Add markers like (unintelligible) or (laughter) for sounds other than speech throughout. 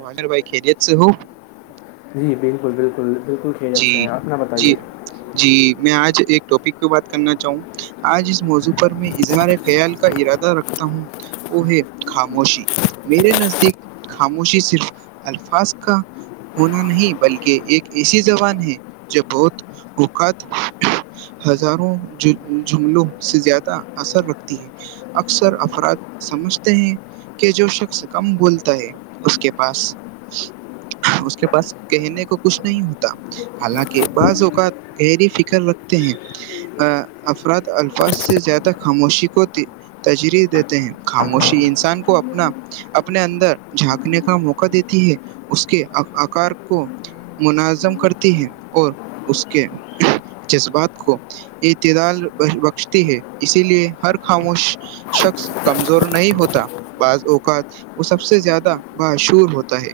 ور بھائی خیریت سے ہ (unintelligible) جی بالکل بالکل بالکل خیریت جی سے ہیں اپنا جی بتائیے جی میں آج ایک ٹاپک پہ بات کرنا چاہوں آج اس موضوع پر میں اظہار خیال کا ارادہ رکھ ت ہوں وہ ہے خاموشی (unintelligible) میرے نزدیک خاموشی صرف الفاظ کا ہونا نہیں بلکہ ایک ایسی زبان ہے جو بہت حکت ہزاروں جملوں سے زیادہ اثر رکھتی ہے اکثر افراد سمجھتے ہیں کہ جو شخص کم بولتا ہے اس کے پاس اس کے پاس کہنے کو کچھ نہیں ہوتا حالانکہ بعض اوقات گہری فکر رکھتے ہیں افراد الفاظ سے زیادہ خاموشی کو تجریز دیتے ہیں خاموشی انسان کو اپنا اپنے اندر جھانکنے کا موقع دیتی ہے اس کے آکار کو منظم کرتی ہے اور اس کے جذبات کو اعتداد بخشتی ہے اسی لیے ہر خاموش شخص کمزور نہیں ہوتا بعض اوقات وہ سب سے زیادہ باشور ہوتا ہے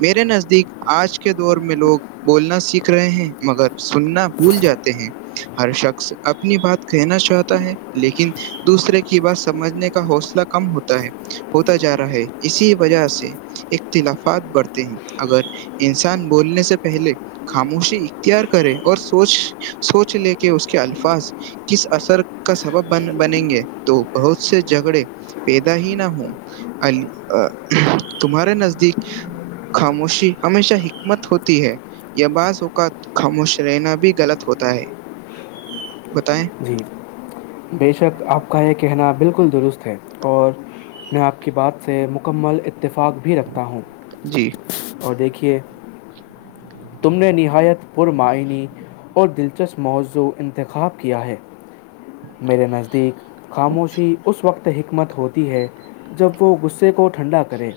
میرے نزدیک آج کے دور میں میں لوگ بولنا سیکھ رہے ہیں مگر سننا بھول جاتے ہیں ہر شخص اپنی بات کہنا چاہتا ہے لیکن دوسرے کی بات سمجھنے کا حوصلہ کم ہوتا ہے ہوتا جا رہا ہے اسی وجہ سے اختلافات بڑھتے ہیں اگر انسان بولنے سے پہلے خاموشی اختیار کرے اور سوچ سوچ لے کے اس کے الفاظ کس اثر کا سبب ب بنیں گے تو بہت سے جھگڑے (unintelligible) پیدا ہی نہ ہو تمہارے نزدیک خاموشی ہمیشہ ہی حک مت ہوتی ہے یہ بعض اوق خاموش رہنا بھی غلط ہوتا ہے بتائیں (inaudible) جی بے شک آپ کا یہ کہنا بالکل درست ہے اور میں آپ کی بات سے مکمل اتفاق بھی رکھتا ہوں جی اور دیکھیے تم نے نہایت پر معنی اور دلچسپ موضوع انتخاب کیا ہے میرے نزدیک خاموشی اس وقت حکمت ہوتی ہے جب وہ غصے کو ٹھنڈا کرے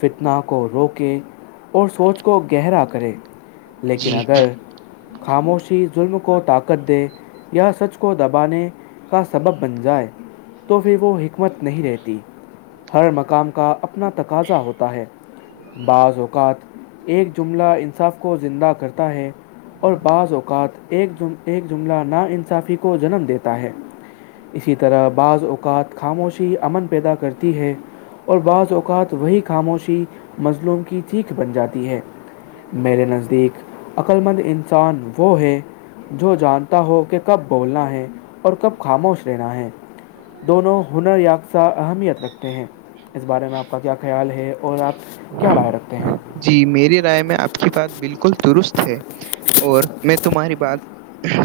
فتن کو روکے اور سوچ کو گہرا کرے لیکن جی اگر خاموشی ظلم کو طاقت دے یا سچ کو دبانے کا سبب بن جائے تو پھر وہ حکمت نہیں رہتی ہر مقام کا اپنا تقاضا ہوتا ہے بعض اوقات ایک جملہ انصاف کو زندہ کرتا ہے اور بعض اوقات ایک ایک جملہ نا انصافی کو جنم دیتا ہے اسی طرح بعض اوقات خاموشی امن پیدا کرتی ہے اور بعض اوقات وہی خاموشی مظلوم کی چھیخ بن جاتی ہے میرے نزدیک عقل مند انسان وہ ہے جو جانتا ہو کہ کب بولنا ہے اور کب خاموش لینا ہے دونوں ہنر یافتہ اہمیت رکھتے ہیں اس بارے میں آپ کا کیا خیال ہے اور آپ کیا رائے رکھتے ہیں جی میری رائے میں آپ کی بات بالکل درست ہے اور میں تمہاری بات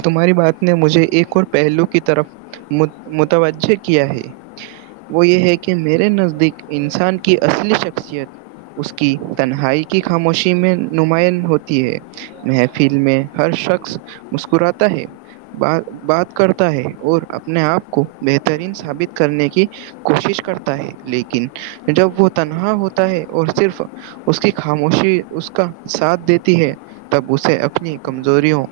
تمہاری بات نے مجھے ایک اور پہلو کی طرف متوجہ کیا ہے وہ یہ ہے کہ میرے نزدیک انسان کی اصلی شخصیت اس کی تنہائی کی خاموشی میں نمایا ہوتی ہے محفل میں ہر شخص مسکراتا ہے بات کرتا ہے اور اپنے آپ کو بہترین ثابت کرنے کی کوشش کرتا ہے لیکن جب وہ تنہا ہوتا ہے اور صرف اس کی خاموشی اس کا ساتھ دیتی ہے تب اس‌ کو اپنی کمزوریوں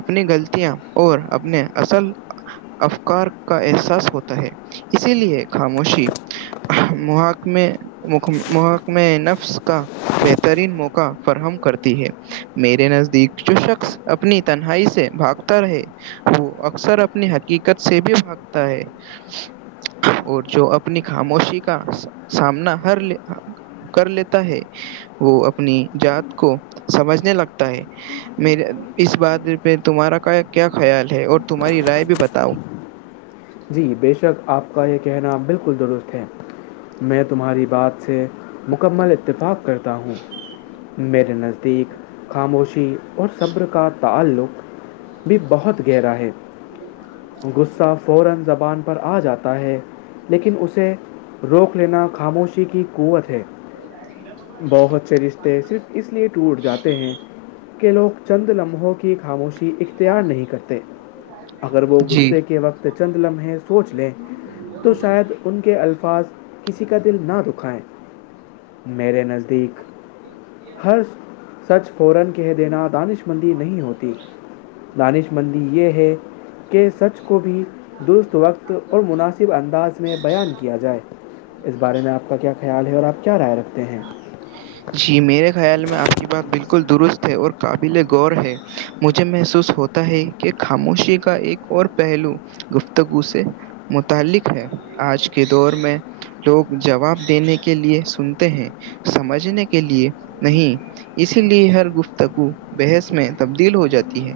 اپنی غلطیاں اور اپنے اصل افکار کا احساس ہوتا ہے اسی لیے خاموشی محکم محکمیں نفس کا بہترین موقع فراہم کرتی ہے میرے نزدیک جو شخص اپنی تنہائی سے بھاگتا رہے وہ اکثر اپنی حقیقت سے بھی بھاگتا ہے اور جو اپنی خاموشی کا سامنا ہر لے کر لیتا ہے وہ اپنی ذات کو سمجھنے لگتا ہے میرے اس بات پہ تمہارا کیا خیال ہے اور تمہاری رائے بھی بتاؤ جی بے شک آپ کا یہ کہنا بالکل درست ہے میں تمہاری بات سے مکمل اتفاق کرتا ہوں میرے نزدیک خاموشی اور صبر کا تعلق بھی بہت گہرا ہے غصہ فوران زبان پر آ جاتا ہے لیکن اسے روک لینا خاموشی کی قوت ہے بہت سے رشتے صرف اس لیے ٹوٹ جاتے ہیں کہ لوگ چند لمحوں کی خاموشی اختیار نہیں کرتے اگر وہ جی غصے کے وقت چند لمحے سوچ لیں تو شاید ان کے الفاظ کسی کا دل نہ دکھائیں میرے نزدیک ہر سچ فوران کہہ دینا دانشمندی نہیں ہوتی دانش مندی یہ ہے کہ سچ کو بھی درست وقت اور مناسب انداز میں بیان کیا جائے اس بارے میں آپ کا کیا کہ خیال ہے اور آپ کیا رائے رکھتے ہیں ج (inaudible) جی میرے خیال میں آپ کی بات بالکل درست ہے اور قابل غور ہے مجھے محسوس ہوتا ہے کہ خاموشی کا ایک اور پہلو گفتگو سے متعلق ہے آج کے دور میں لوگ جواب دینے کے لیے سنتے ہیں سمجھنے کے لیے نہیں اسی لیے ہر گفتگو بحث میں تبدیل ہو جاتی ہے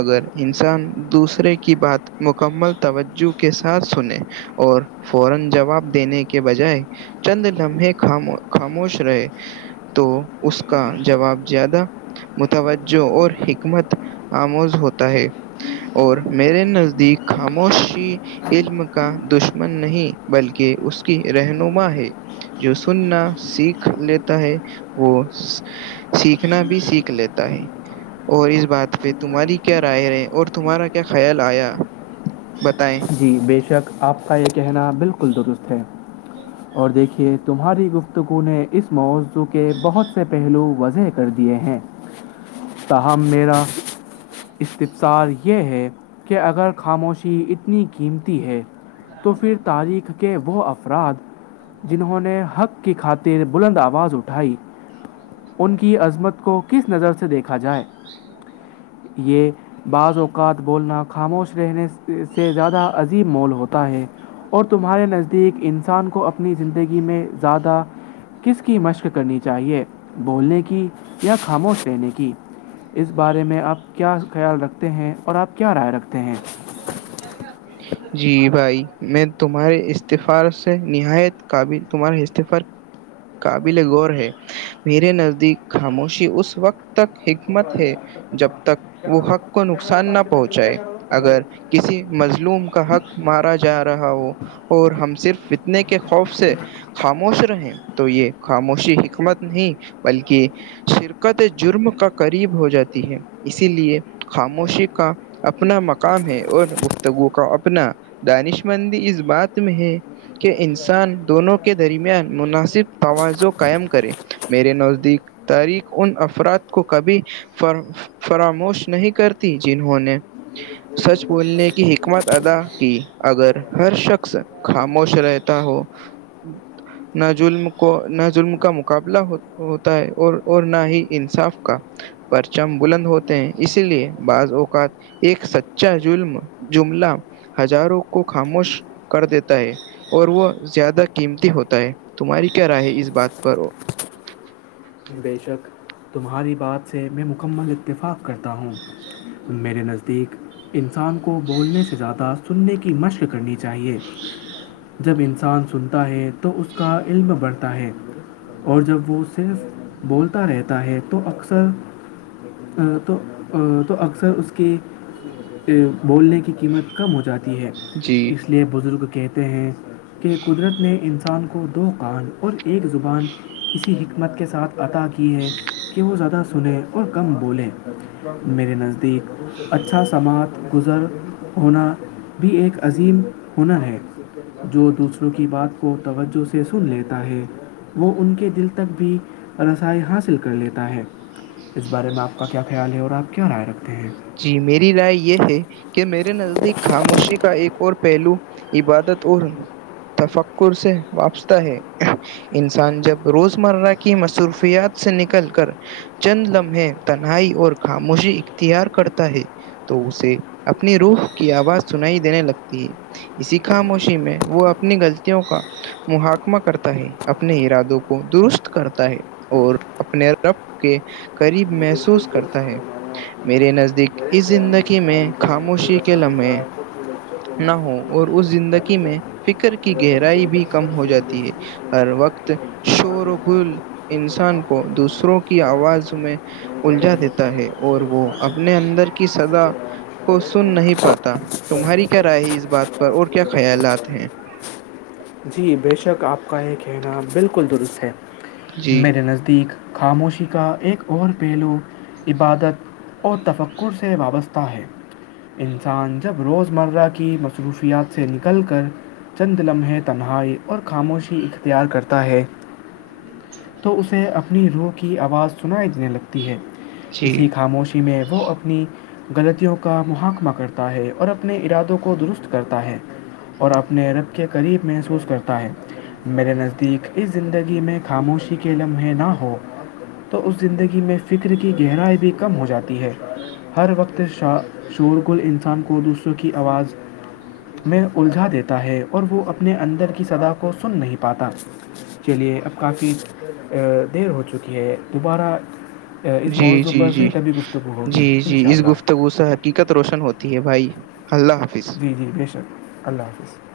اگر انسان دوسرے کی بات مکمل توجہ کے ساتھ سنے اور فورا جواب دینے کے بجائے چند لمحے خاموش خاموش رہے تو اس کا جواب زیادہ متوجہ اور حکمت آموز ہوتا ہے اور میرے نزدیک خاموشی علم کا دشمن نہیں بلکہ اس کی رہنما ہے جو سننا سیکھ لیتا ہے وہ سیکھنا بھی سیکھ لیتا ہے اور اس بات پہ تمہاری کیا رائے ہےے اور تمہارا کیا خیال آیا (unintelligible) بتائیں جی بے شک آپ کا یہ کہنا بالکل درست ہے اور دیکھیے تمہاری گفتگو نے اس موضوع کے بہت سے پہلو وضح کر کر دیے ہیں تاہم میرا استفصار یہ ہے کہ اگر خاموشی ات ننی قیمتی ہے تو پھر تاریخ کہ وہ افراد جنہوں نے حق کی خاطر بلند آواز اٹھائی ان کی عظمت کو کس نظر سے دیکھا جائے یہ بعض اوقات بولنا خاموش رہنے سے زیادہ عظیب مول ہوتا ہے اور تمہارے نزدیک ان انسان کو اپنی زندگی میں زیادہ کس کی مشق کرنی چاہیے بولنے کی یا خاموش لینے کی اس بارے میں آپ کیا خیال رکھتے ہیں اور آپ کیا رائے رکھتے ہیں شی منے گا (inaudible) جی بھائی میں تمہارے استفاع سے نہایت قابل تمہارے استعفاق قابل غور ہے میرے نزدیک خاموشی اس وقت تک حکمت ہے جب تک وہ حق کو نقصان نہ پہنچائے اگر کسی مظلوم کا حق مارا جا رہا ہو اور ہم صرف اتنے کے خوف سے (unintelligible) خاموش رہیں تو یہ خاموشی حکمت نہیں بلکہ شرکت جرم کا قریب ہو جاتی ہے اسی لیے خاموشی کا اپنا مقام ہے اور گفتگو کا اپنا دانش مندی اس بات میں ہے کہ انسان دونوں کے درمیان مناسب توازع قائم کرے میرے نزدیک تحریک ان افراد کو کبھی فر فراموش نہیں کرتی جنہوں نے سچ بولنے کی حکمت ادا کی اگر ہر شخص خاموش رہتا ہو (inaudible) نہ ظلم کو نہ ظلم کا مقابلہ ہوتا ہے اور اور نہ ہی انصاف کا پرچم بلند ہوتے ہیں اسی لیے بعض اوقات ایک سچ چا ظلم جملہ ہزاروں کو خاموش کر دیتا ہے اور وہ زیادہ قیمتی ہوتا ہے تمہاری کیا رائے ہے اس بات پر بے شک تمہاری بات سے میں مکمل اتفاق کرتا ہوں میرے نزدیک انسان کو بولنے سے زیادہ سننے کی مشق کرنی چاہیے جب انسان سنتا ہے تو اس کا علم بڑھتا ہے اور جب وہ صرف بولتا رہتا ہے تو اکثر (inaudible) بولنے کی قیمت کم ہو جاتی ہے جی اس لیے بزرگ کہتے ہیں کہ قدرت نے انسان کو دو کان اور ایک زبان اسی حکمت کے ساتھ عطا کی ہے کہ وہ زیادہ سنیں اور کم بولیں میرے نزدیک اچھا سماعت گزر ہونا بھی ایک عظیم ہونا ہے جو دوسروں کی بات کو توجہ سے سن لیتا ہے وہ ان کے دل تک بھی رسائی حاصل کر لیتا ہے اس بارے میں آپ کا کیا خیال ہے اور آپ کیا رائے رکھتے ہیں جی میری رائے یہ ہے کہ میرے نزدیک خاموشی کا ایک اور پہلو عبادت اور تفکر سے وابستہ ہے انسان جب روز مرہ کی مصروفیات سے نکل کر چند لمحے تنہائی اور خاموشی اختیار کرتے ہے تو اسے اپنی روح کی آواز سنائی دینے لگتی ہے اسی خاموشی میں وہ اپنی غلطیوں کا محکمہ کرتا ہے اپنے ارادوں کو درست کرتا ہے اور اپنے رب کے قریب مجھے اس کو محسوس درست کرتا ہے کروایا آپ نے میرے نزدیک میرے اس خیال زندگی میں والدین اور خاموشی کے اساتذہ لمحے کو اپنے بچوں کو نہ ہ ماضی کی اور اس اہمیت سکھانی زندگی میں چاہیے فکر کی اگر بچے گہرائی بھی کم بچپن ہو سے جاتی یہ ہے سیکھ (unintelligible) لیں ہر وقت کہ غلطی مان شور و لینا گل اور دوسروں انسان معاف کو کر دینا دوسروں اچھی کی بات آواز ہے میں انہیں بڑے الجا ہو دیتا کر ہے اچھے اور وہ انسان اپنے بنتے ہیں اندر کی اسی سدا طرح کو مشاعرے سن میں نہیں پاتا تمہاری کیا رائے ہے اس بات پر اختلاف اور کی کیا ضرورت پڑتا خیالات ہیں ہے جی بے شک آپ کا یہ کہنا بالکل درست ہے جی میرے نزدیک خاموشی کا ایک اور پہلو عبادت اور تفکر سے وابستہ ہے انسان جب روزمرہ کی مصروفیات سے نکل کر چند لمحے تو تنہائی اور خاموشی اختیار کرتا ہے تو اسے اپنی روح کی آواز سنائی دینے لگتی ہے جی اسی خاموشی کہ میں وہ اپنی غلطیوں کا محکمہ کرتا ہے اور اپنے ارادوں کو درست کرتا ہے اور اپنے رب کے قریب محسوس کرتا ہے میرے نزدیک اس زندگی میں خاموشی کے لمحے نہ ہو تو اس زندگی میں فکر کی گہرائی بھی کم ہو جاتی ہے ہر وقت شا شور گل انسان کو دوسروں کی آواز میں الجھا دیتا ہے اور وہ اپنے اندر کی سدا کو سن نہیں پاتا چلیے اب کافی دیر ہو چکی ہے دوبارہ اس جی موضوع جی پر پھر جی کبھی گفتگو ہوگی جی جی انشاء اس اللہ گفتگو ساح (unintelligible) حقیقت روشن ہوتی ہے بھائی اللہ حافظ جی جی بے شک اللہ حافظ